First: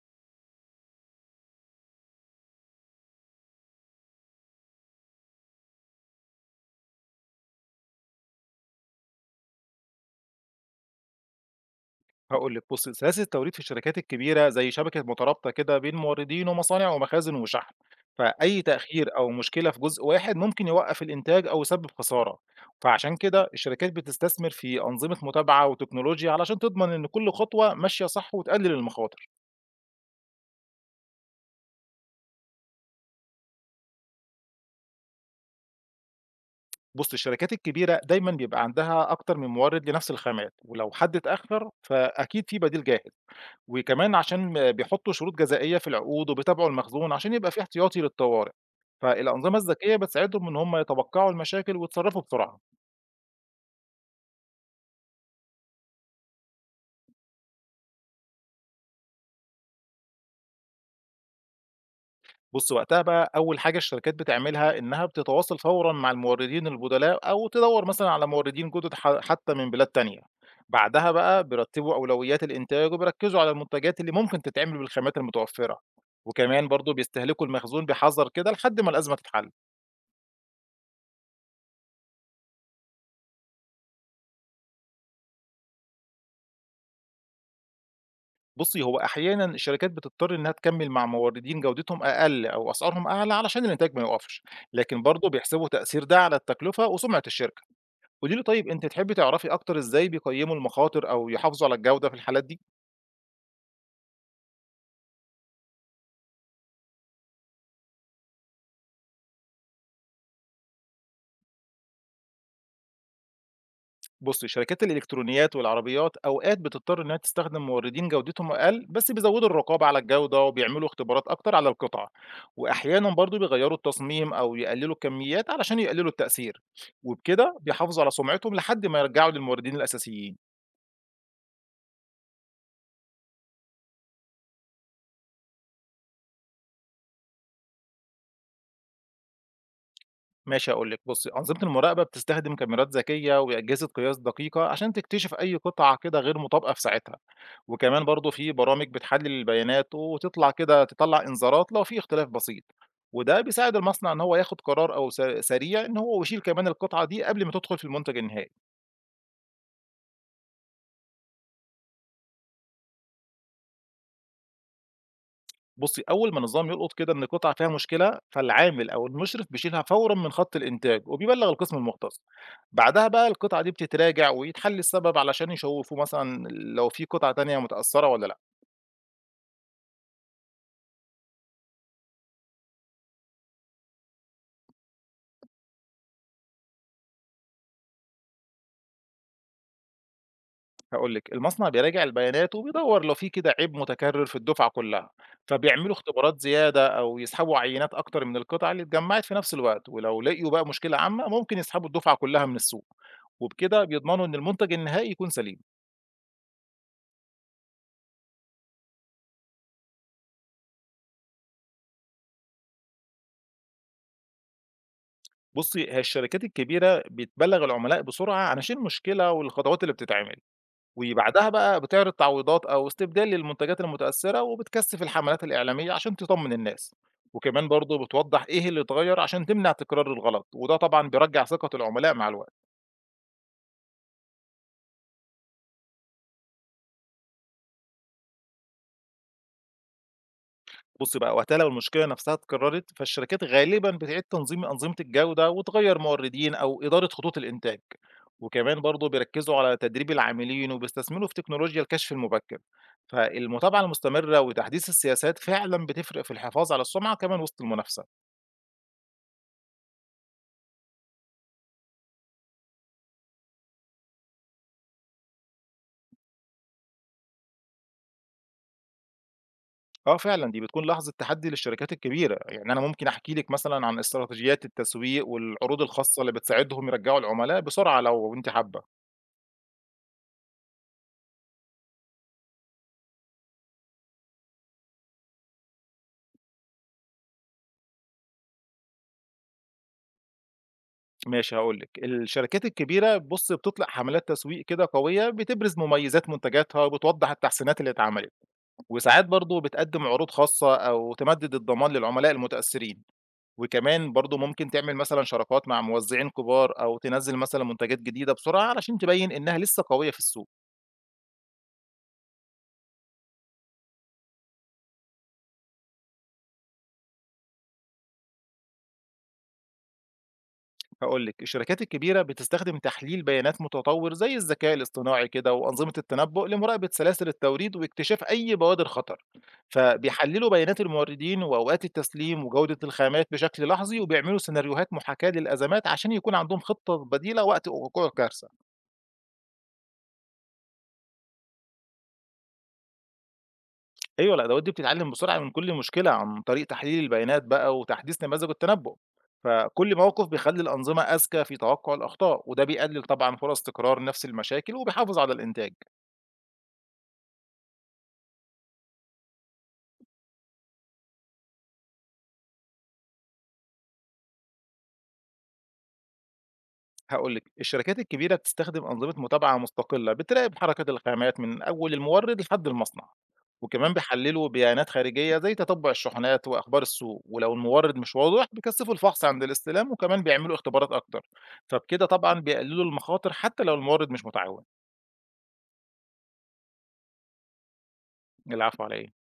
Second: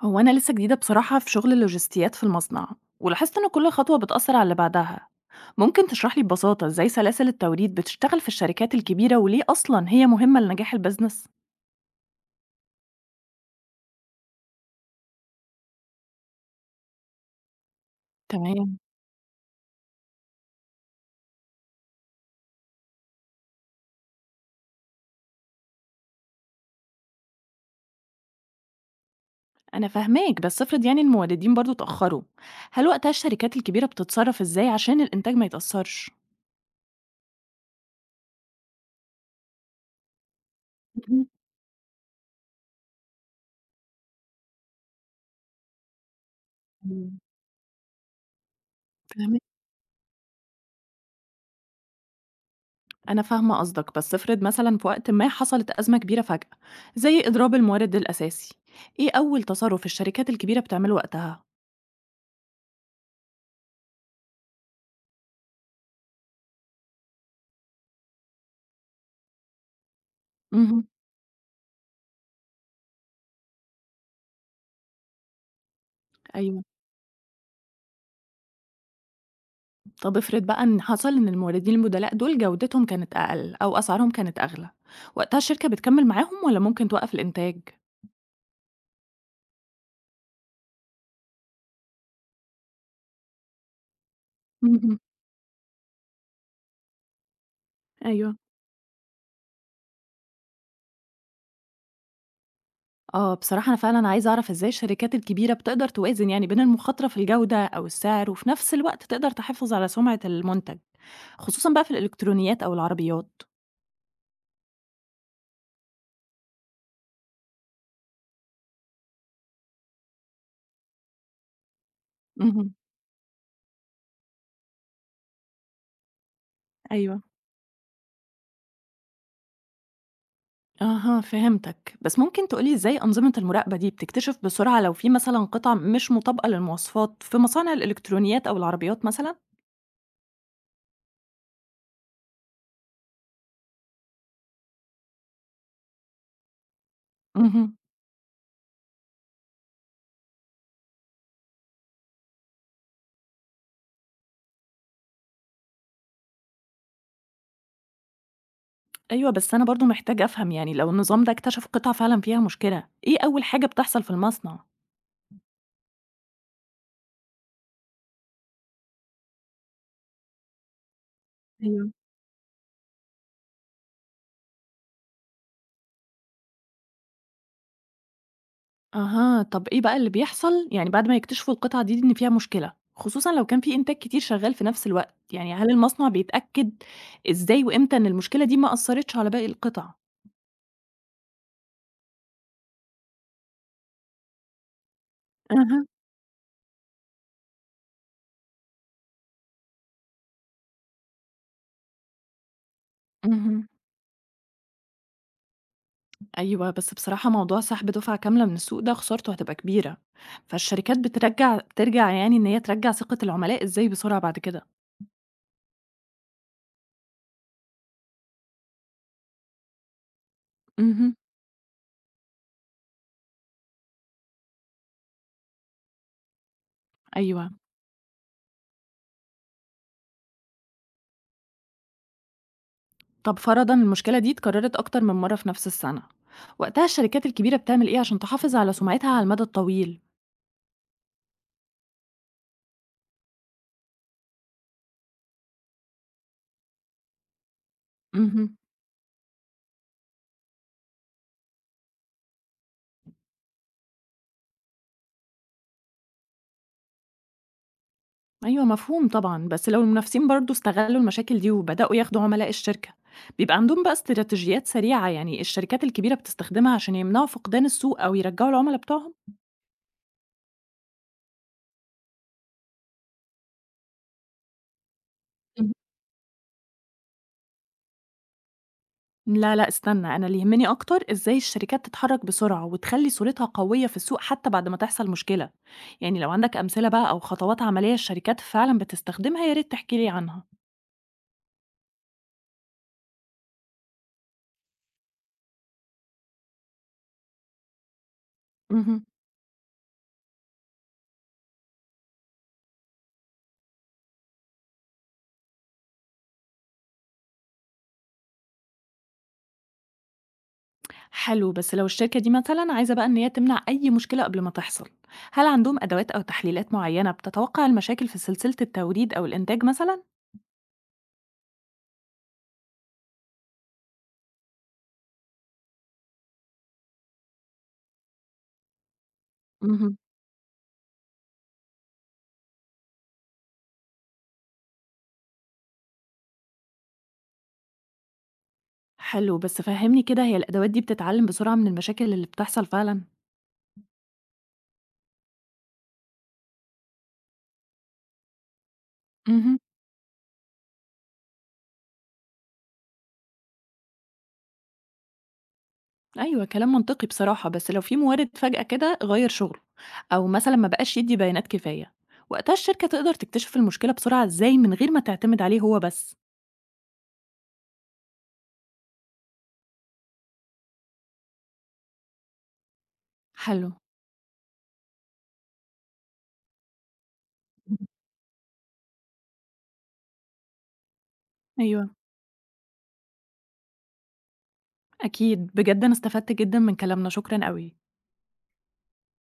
هو أنا لسه جديدة بصراحة في شغل اللوجستيات في المصنع، ولاحظت إن كل خطوة بتأثر على اللي بعدها. ممكن تشرح لي ببساطة إزاي سلاسل التوريد بتشتغل في الشركات الكبيرة وليه أصلا هي مهمة لنجاح البزنس؟ هاقول لِك بُصّي، سلاسل التوريد في الشركات الكبيرة زي شبكة مترابطة كده بين موردين ومصانع ومخازن وشحن، فأي تمام. تأخير أو مشكلة في جزء واحد ممكن يوقّف الإنتاج أو يسبب خسارة، فعشان كده الشركات بتستثمر في أنظمة متابعة وتكنولوجيا علشان تضمن إن كل خطوة ماشية صح وتقلل المخاطر. أنا فاهماك، بس افرض الموردين برضو اتأخروا، هل وقتها الشركات الكبيرة بتتصرف إزاي عشان الإنتاج ما يتأثرش؟ بُصّ، الشركات الكبيرة دايمًا بيبقى عندها أكتر من مورد لنفس الخامات، ولو حد مهم. اتأخر فأكيد في بديل جاهز. وكمان عشان بيحطّوا شروط جزائية في العقود، وبيتابعوا المخزون مم. عشان يبقى في احتياطي للطوارئ. فهمت. فالأنظمة الذكية بتساعدهم إن هم يتوقّعوا المشاكل ويتصرّفوا بسرعة. أنا فاهمة قصدك، بس افرض مثلا في وقت ما حصلت أزمة كبيرة فجأة، زي إضراب المورد الأساسي، إيه أول تصرف الشركات الكبيرة بتعمله وقتها؟ بُص، وقتها بقى أول حاجة الشركات بتعملها إنها بتتواصل فورًا مع الموردين البُدلاء أو تدوّر مثلًا على موردين جُدد حتّى من بلاد تانية. بعدها بقى بيرتّبوا أولويات الإنتاج وبيركّزوا على المنتجات اللي ممكن تتعمل بالخامات المتوفّرة. أيوه. وكمان برضه بيستهلكوا المخزون بحذر كده لحد ما الأزمة تتحل. طب افرض بقى إن حصل إن الموردين البدلاء دول جودتهم كانت أقل أو أسعارهم كانت أغلى، وقتها الشركة بتكمّل معاهم والّا ممكن توقّف الإنتاج؟ بُصّي، هو أحيانًا الشركات بتضطر إنها تكمّل مع موردين جودتهم أقل أو أسعارهم أعلى علشان الإنتاج ما يوقفش، اهم، لكن برضه بيحسبوا تأثير ده على التكلفة وسمعة الشركة. أيوه. قولي لي طيب أنتِ تحبي تعرفي أكتر إزاي بيقيّموا المخاطر أو يحافظوا على الجودة في الحالات دي؟ آه، بصراحة أنا فعلًا عايزة أعرف إزاي الشركات الكبيرة بتقدر توازن بين المخاطرة في الجودة أو السعر، وفي نفس الوقت تقدر تحافظ على سمعة المنتج، خصوصًا بقى في الإلكترونيات أو العربيات. بُصّي، شركات الإلكترونيات والعربيات أوقات بتضطر إنها تستخدم موردين جودتهم أقل، بس بيزودوا الرقابة على الجودة وبيعملوا اختبارات أكتر على القطع، اهم، وأحيانًا برضه بيغيّروا التصميم أو يقللوا الكميات علشان يقللوا التأثير، أيوه. وبكده بيحافظوا على سمعتهم لحد ما يرجعوا للموردين الأساسيين. أها، فهمتك. بس ممكن تقولي إزاي أنظمة المراقبة دي بتكتشف بسرعة لو في مثلا قطع مش مطابقة للمواصفات في مصانع الإلكترونيات أو العربيات مثلا؟ ماشي هاقول لِك، بُصّي، أنظمة المراقبة بتستخدم كاميرات ذكية وأجهزة قياس دقيقة عشان تكتشف أي قطعة كده غير مطابقة في ساعتها. مهم. وكمان برضه في برامج بتحلل البيانات وتطلع كده تطلع إنذارات لو في اختلاف بسيط، وده بيساعد المصنع ان هو ياخد قرار او سريع ان هو يشيل كمان القطعه دي قبل ما تدخل في المنتج النهائي. أيوة، بس أنا برضو محتاجة أفهم، لو النظام ده اكتشف قطع فعلا فيها مشكلة، إيه أول حاجة بتحصل في المصنع؟ بصي اول ما النظام يلقط كده ان القطعه فيها مشكله، فالعامل او المشرف بيشيلها فورا من خط الانتاج وبيبلغ القسم ايوه. المختص. بعدها بقى القطعه دي بتتراجع ويتحل السبب علشان يشوفوا مثلا لو في قطعه تانية متاثره ولا لا. أها، طب إيه بقى اللي بيحصل بعد ما يكتشفوا القطعة دي إن فيها مشكلة؟ خصوصا لو كان في إنتاج كتير شغال في نفس الوقت، هل المصنع بيتأكد إزاي وإمتى إن المشكلة دي ما أثرتش على باقي القطع؟ هاقول لِك، المصنع بيراجع البيانات وبيدوّر لو في كده عيب متكرر في الدفعة كلّها، أها. فبيعملوا اختبارات زيادة أو يسحبوا عينات أكتر من القطع اللي اتجمّعت في نفس الوقت، ولو لقيوا بقى مشكلة عامة ممكن يسحبوا الدفعة كلّها من السوق، مهم. وبكده بيضمنوا إن المنتج النهائي يكون سليم. أيوه، بس بصراحة موضوع سحب دُفعة كاملة من السوق ده خسارته هتبقى كبيرة، فالشركات بترجع إن هي ترجّع ثقة العملاء إزاي بسرعة بعد كده؟ بُصّي، هي الشركات الكبيرة بتبلّغ العملاء بسرعة عشان المشكلة والخطوات اللي بتتعمل. اهم، وبعدها بقى بتعرض تعويضات أو استبدال للمنتجات المتأثرة وبتكثف الحملات الإعلامية عشان تطمن الناس، أيوه. وكمان برضه بتوضح إيه اللي اتغير عشان تمنع تكرار الغلط، وده طبعا بيرجع ثقة العملاء مع الوقت. طب فرضًا المشكلة دي اتكررت أكتر من مرّة في نفس السنة، وقتها الشركات الكبيرة بتعمل إيه عشان تحافظ على سمعتها على المدى الطويل؟ بص بقى وقتها لو المشكلة نفسها اتكررت فالشركات غالبا بتعيد تنظيم أنظمة الجودة وتغير موردين أو إدارة خطوط الإنتاج، اهم، وكمان برضه بيركزوا على تدريب العاملين وبيستثمروا في تكنولوجيا الكشف المبكر. فالمتابعة المستمرة وتحديث السياسات فعلا بتفرق في الحفاظ على السمعة كمان وسط المنافسة. أيوه، مفهوم طبعًا. بس لو المنافسين برضه استغلّوا المشاكل دي وبدأوا ياخدوا عملاء الشركة، بيبقى عندهم بقى استراتيجيات سريعة الشركات الكبيرة بتستخدمها عشان يمنعوا فقدان السوق أو يرجّعوا العملا بتوعهم؟ آه فعلًا، دي بتكون لحظة تحدّي للشركات الكبيرة، يعني أنا ممكن أحكي لِك مثلًا عن استراتيجيات التسويق والعروض الخاصة اللي بتساعدهم يرجّعوا العملاء بسرعة لو أنتِ حابة. لا لأ، استنى، أنا اللي يهمني أكتر إزاي الشركات تتحرك بسرعة وتخلّي صورتها قوية في السوق حتى بعد ما تحصل مشكلة، لو عندك أمثلة بقى أو خطوات عملية الشركات فعلًا بتستخدمها يا ريت تحكي لي عنها. ماشي هاقول لِك، الشركات الكبيرة بُصّي بتطلق حملات تسويق كده قوية بتبرز مميزات منتجاتها وبتوضّح التحسينات اللي اتعملت، اهم. وساعات برضه بتقدّم عروض خاصة أو تمدّد الضمان للعملاء المتأثّرين، وكمان برضه ممكن تعمل مثلًا شراكات مع موزّعين كبار أو تنزّل مثلًا منتجات جديدة بسرعة علشان تبيّن إنها لسه قوية في السوق. حلو، بس لو الشركة دي مثلًا عايزة بقى إن هي تمنع أي مشكلة قبل ما تحصل، هل عندهم أدوات أو تحليلات معينة بتتوقع المشاكل في سلسلة التوريد أو الإنتاج مثلًا؟ هاقول لِك، الشركات الكبيرة بتستخدم تحليل بيانات متطور زي الذكاء الاصطناعي كده وأنظمة التنبؤ لمراقبة سلاسل التوريد واكتشاف أي بوادر خطر، اهم. فبيحللوا بيانات الموردين وأوقات التسليم وجودة الخامات بشكل لحظي، وبيعملوا سيناريوهات محاكاة للأزمات عشان يكون عندهم خطة بديلة وقت وقوع كارثة. حلو، بس فهّمني كده، هي الأدوات دي بتتعلم بسرعة من المشاكل اللي بتحصل فعلًا؟ أيوه الأدوات دي بتتعلم بسرعة من كل مشكلة عن طريق تحليل البيانات بقى وتحديث نماذج التنبؤ، مهم. فكل موقف بيخلي الأنظمة أذكى في توقع الأخطاء، وده بيقلل طبعًا فرص تكرار نفس المشاكل وبيحافظ على الإنتاج. أيوه، كلام منطقي بصراحة. بس لو في مورد فجأة كده غير شغله أو مثلا ما بقاش يدي بيانات كفاية، وقتها الشركة تقدر تكتشف المشكلة بسرعة إزاي من غير ما تعتمد عليه هو بس؟ هاقول لِك، الشركات الكبيرة بتستخدم أنظمة متابعة مستقلة بتراقب حركات الخامات من أول المورد لحد المصنع، حلو. وكمان بيحللوا بيانات خارجية زي تتبع الشحنات وأخبار السوق، ولو المورد مش واضح بيكثفوا الفحص عند الاستلام وكمان بيعملوا اختبارات أكتر، أيوه، فبكده طبعًا بيقللوا المخاطر حتى لو المورد مش متعاون. أكيد. بجد أنا استفدت جدا من كلامنا، شكرا قوي. العفو على إيه؟